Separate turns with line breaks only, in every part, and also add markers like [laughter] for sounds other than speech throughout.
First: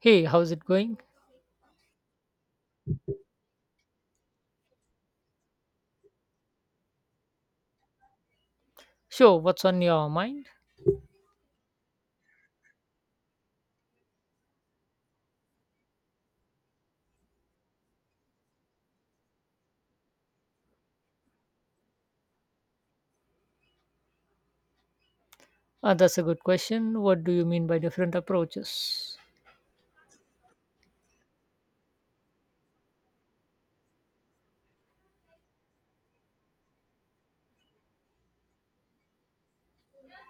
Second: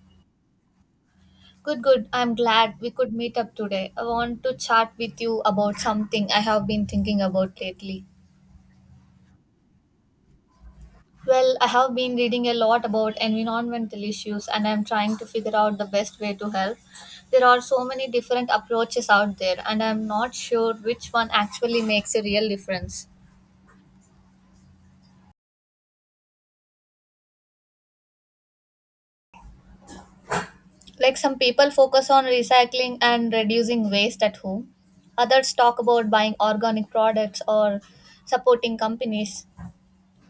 Hey, how's it going?
Good, good. I'm glad we could meet up today. I want to chat with you about something I have been thinking about lately.
Sure, what's on your mind?
Well, I have been reading a lot about environmental issues and I'm trying to figure out the best way to help. There are so many different approaches out there, and I'm not sure which one actually makes a real difference.
That's a good question. What do you mean by different approaches?
Like, some people focus on recycling and reducing waste at home, others talk about buying organic products or supporting companies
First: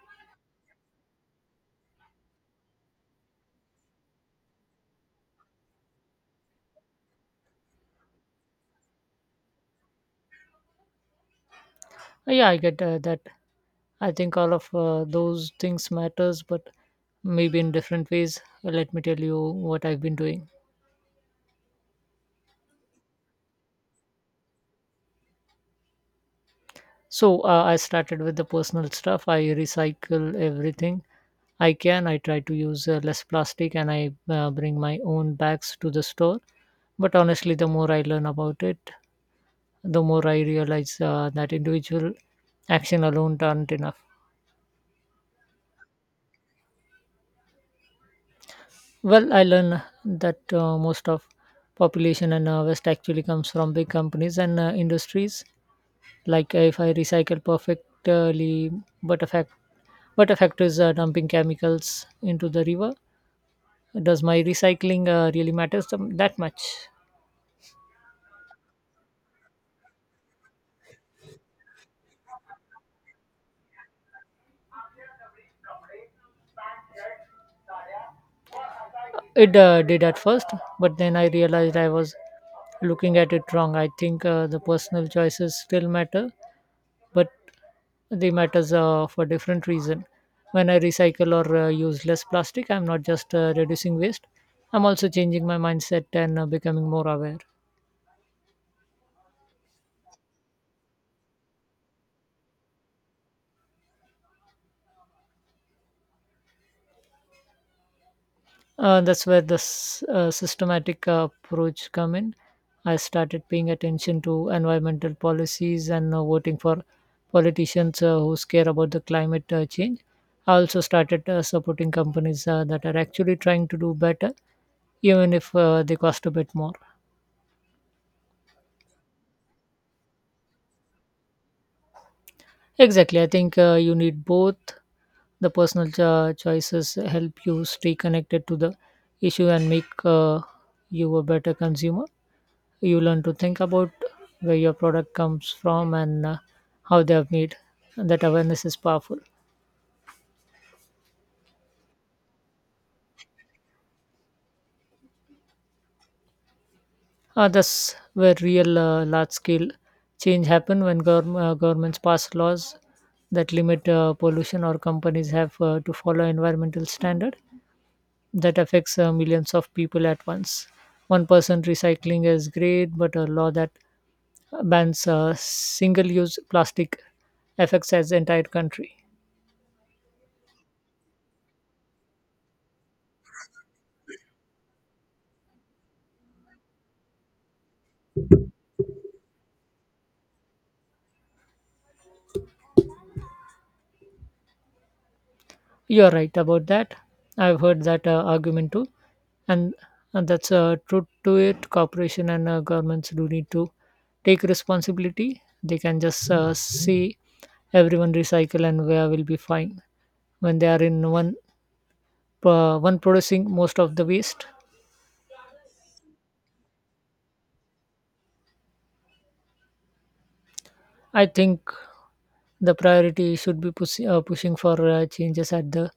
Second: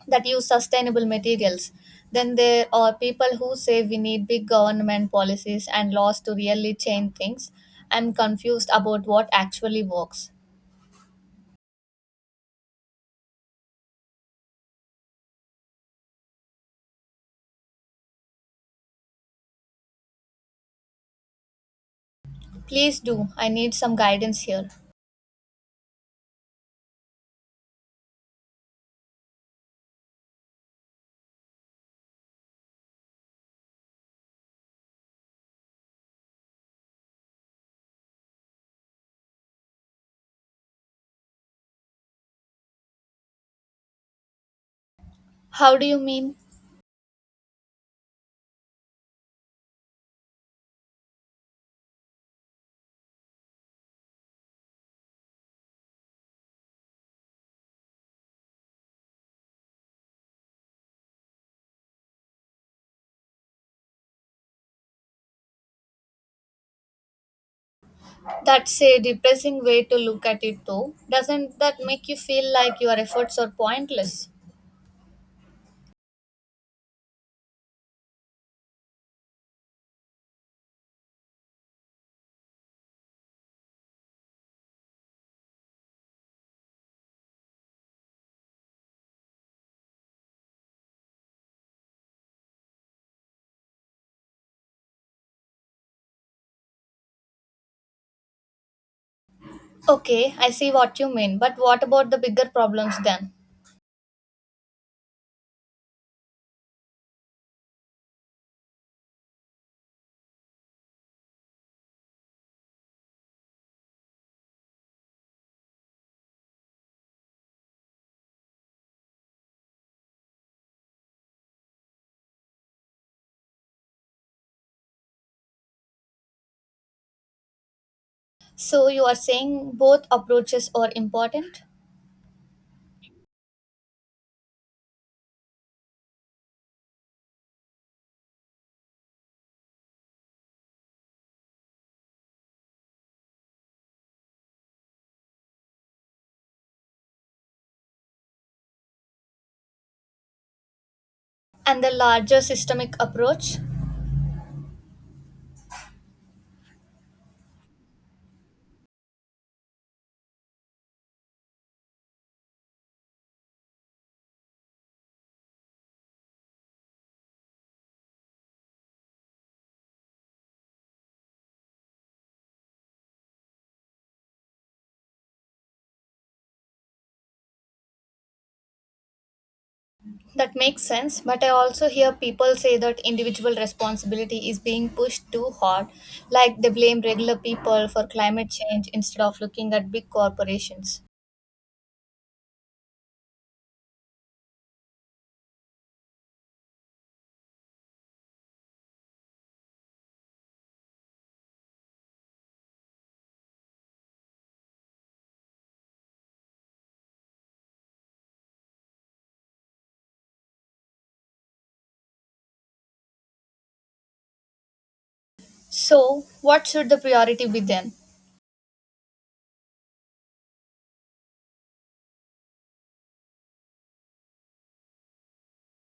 that use sustainable materials. Then there are people who say we need big government policies and laws to really change things. I'm confused about what actually works.
Yeah, I get that. I think all of those things matters, but maybe in different ways. Let me tell you what I've been doing.
Please do, I need some guidance here.
So I started with the personal stuff. I recycle everything I can. I try to use less plastic and I bring my own bags to the store. But honestly, the more I learn about it, the more I realize that individual action alone aren't enough.
How do you mean?
Well, I learn that most of population in West actually comes from big companies and industries. Like if I recycle perfectly, but a fact, but a factor is dumping chemicals into the river. Does my recycling really matters them that much?
That's a depressing way to look at it. Though, doesn't that make you feel like your efforts are pointless?
It did at first, but then I realized I was looking at it wrong. I think the personal choices still matter, but they matters for different reason. When I recycle or use less plastic, I'm not just reducing waste. I'm also changing my mindset and becoming more aware.
Okay, I see what you mean, but what about the bigger problems then?
That's where the systematic approach come in. I started paying attention to environmental policies and voting for politicians who care about the climate change. I also started supporting companies that are actually trying to do better, even if they cost a bit more.
So you are saying both approaches are important.
Exactly, I think you need both. The personal choices help you stay connected to the issue and make you a better consumer. You learn to think about where your product comes from and how they are made. That awareness is powerful.
And the larger systemic approach?
That's where real large scale change happen when governments pass laws that limit pollution or companies have to follow environmental standard that affects millions of people at once. One person recycling is great, but a law that bans single-use plastic affects as entire country.
That makes sense, but I also hear people say that individual responsibility is being pushed too hard, like they blame regular people for climate change instead of looking at big corporations.
You're right about that. I've heard that argument too, and, and that's truth to it. Corporation and governments do need to take responsibility. They can just see everyone recycle and where will be fine when they are in one producing most of the waste.
So, what should the priority be then?
I think the priority should be pushing for changes at the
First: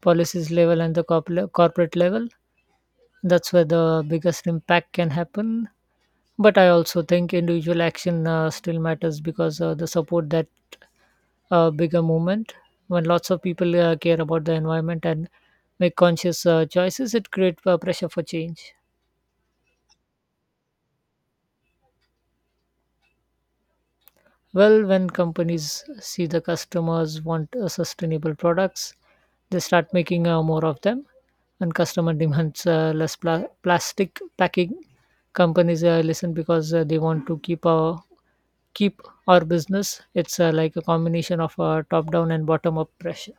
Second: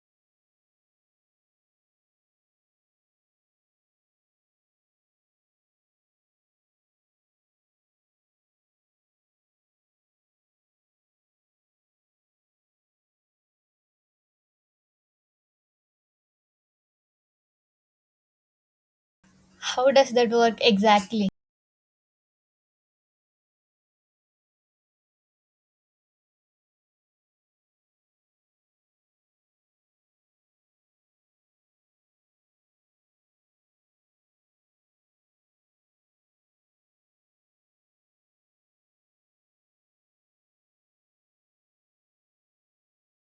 policies level and the corporate level. That's where the biggest impact can happen. But I also think individual action still matters because the support that bigger movement. When lots of people care about the environment and make conscious choices, it creates pressure for change.
How does that work exactly?
Well, when companies see the customers want sustainable products, they start making more of them, and customer [laughs] demands less plastic packing. Companies listen because they want to keep our business. It's like a combination of top down and bottom up pressure.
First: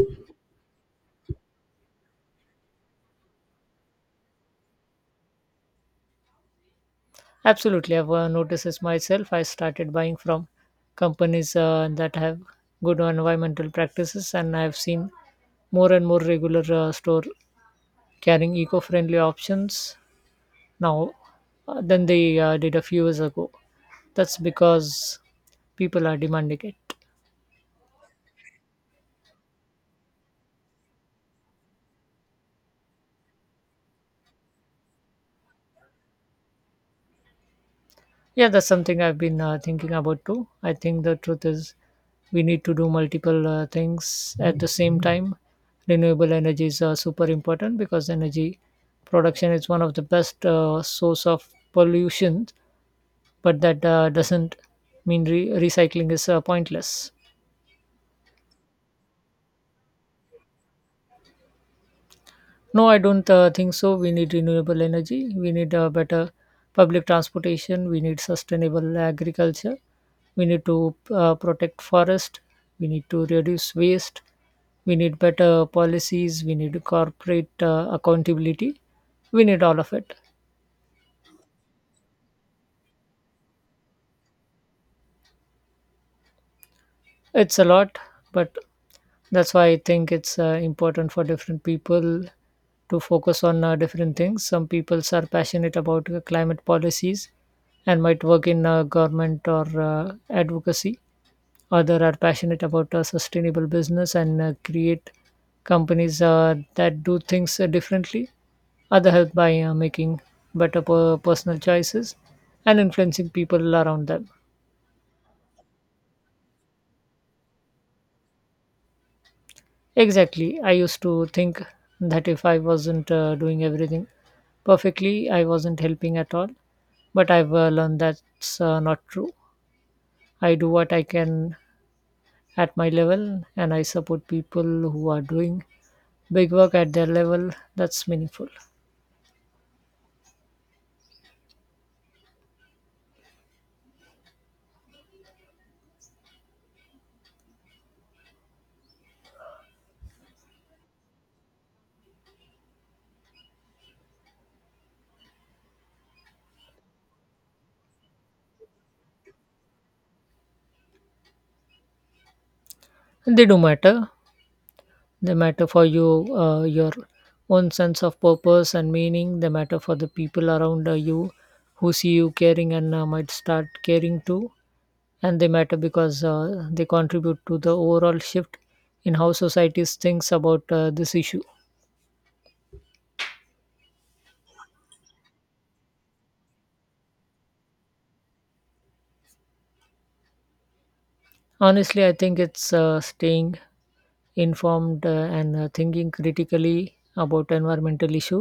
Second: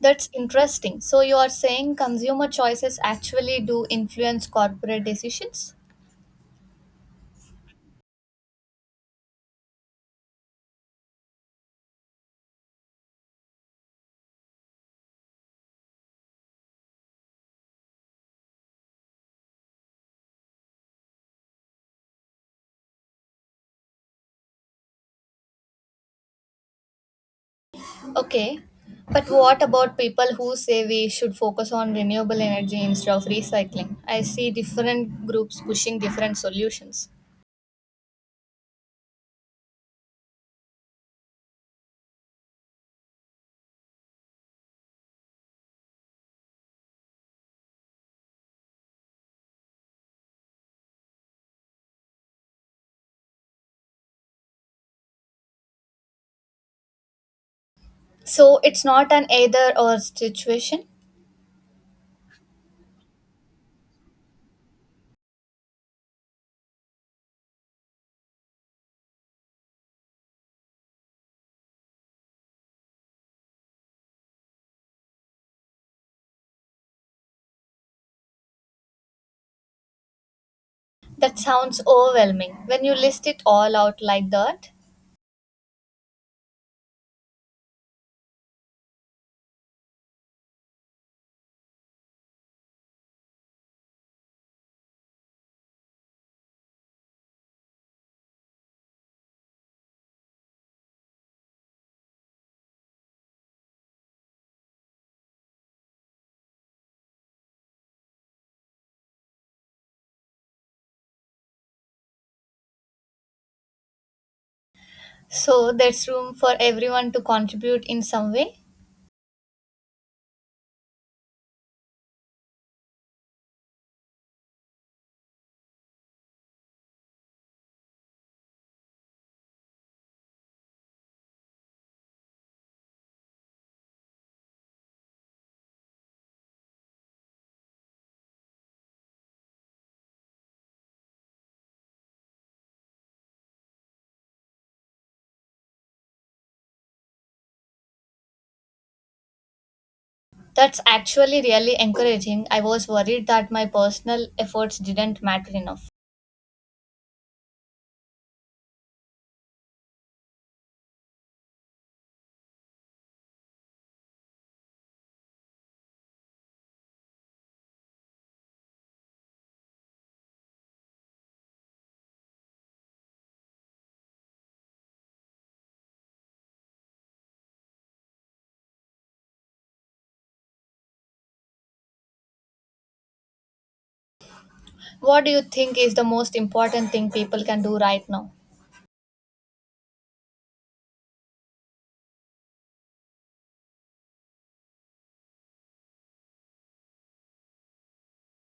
That's interesting. So, you are saying consumer choices actually do influence corporate decisions?
Absolutely, I've noticed this myself. I started buying from companies that have good environmental practices, and I've seen more and more regular store carrying eco-friendly options now than they did a few years ago. That's because people are demanding it.
Okay, but what about people who say we should focus on renewable energy instead of recycling? I see different groups pushing different solutions.
Yeah, that's something I've been thinking about too. I think the truth is we need to do multiple things at the same time. Renewable energies are super important because energy production is one of the best source of pollution, but that doesn't mean recycling is pointless.
So it's not an either or situation.
No, I don't think so. We need renewable energy. We need better public transportation. We need sustainable agriculture. We need to protect forest. We need to reduce waste. We need better policies. We need corporate accountability. We need all of it.
That sounds overwhelming when you list it all out like that.
It's a lot, but that's why I think it's important for different people to focus on different things. Some people are passionate about climate policies and might work in government or advocacy. Others are passionate about sustainable business and create companies that do things differently. Other help by making better personal choices and influencing people around them.
So there's room for everyone to contribute in some way.
Exactly. I used to think that if I wasn't doing everything perfectly, I wasn't helping at all. But I've learned that's not true. I do what I can at my level and I support people who are doing big work at their level. That's meaningful.
That's actually really encouraging. I was worried that my personal efforts didn't matter enough.
They do matter. They matter for you, your own sense of purpose and meaning. They matter for the people around you who see you caring and might start caring too, and they matter because they contribute to the overall shift in how societies thinks about this issue.
What do you think is the most important thing people can do right now?
Honestly, I think it's staying informed and thinking critically about environmental issue.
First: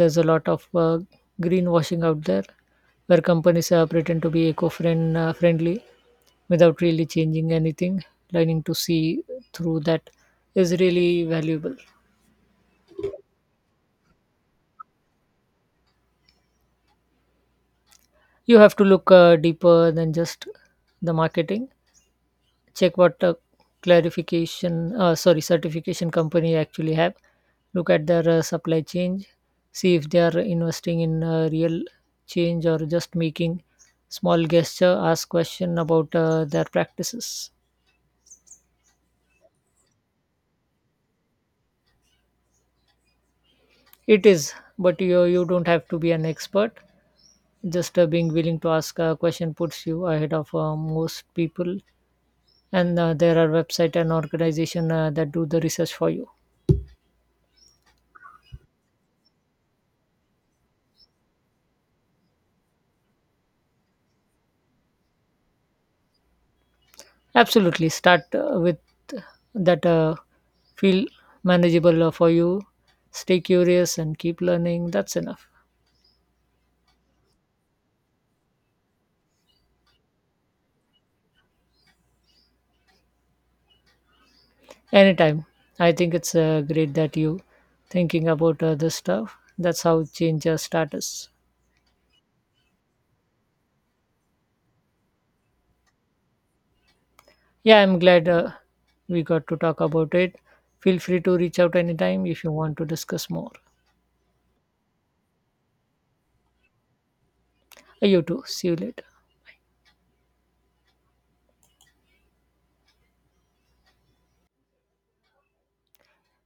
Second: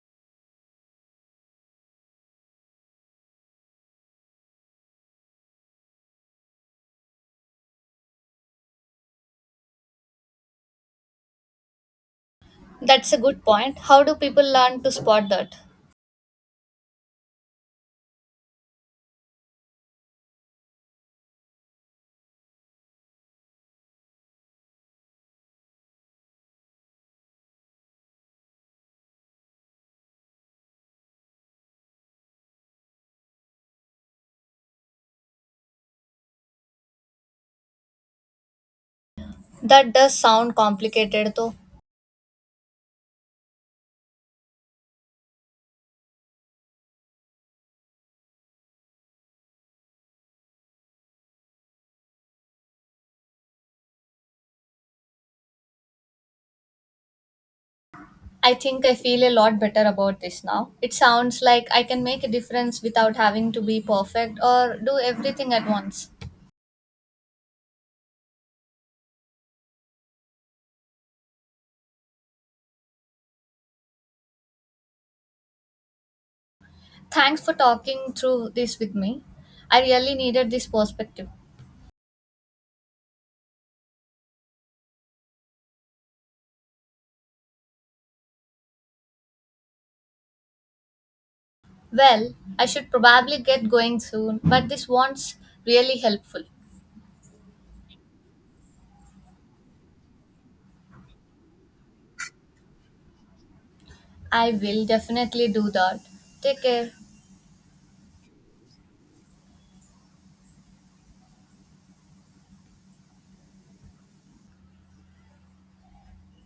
There's a lot of greenwashing out there where companies pretend to be eco-friendly friendly without really changing anything. Learning to see through that is really valuable.
That's a good point. How do people learn to spot that?
You have to look deeper than just the marketing. Check what clarification sorry certification company actually have. Look at their supply chain. See if they are investing in real change or just making small gesture. Ask question about their practices.
That does sound complicated though.
It is, but you don't have to be an expert. Just being willing to ask a question puts you ahead of most people. And there are website and organization that do the research for you.
I think I feel a lot better about this now. It sounds like I can make a difference without having to be perfect or do everything at once.
Absolutely. Start with that feel manageable for you. Stay curious and keep learning. That's enough.
Thanks for talking through this with me. I really needed this perspective.
Anytime. I think it's great that you thinking about this stuff. That's how change starts.
Well, I should probably get going soon, but this one's really helpful.
Yeah, I'm glad we got to talk about it. Feel free to reach out anytime if you want to discuss more.
I will definitely do that. Take care.
You too. See you later.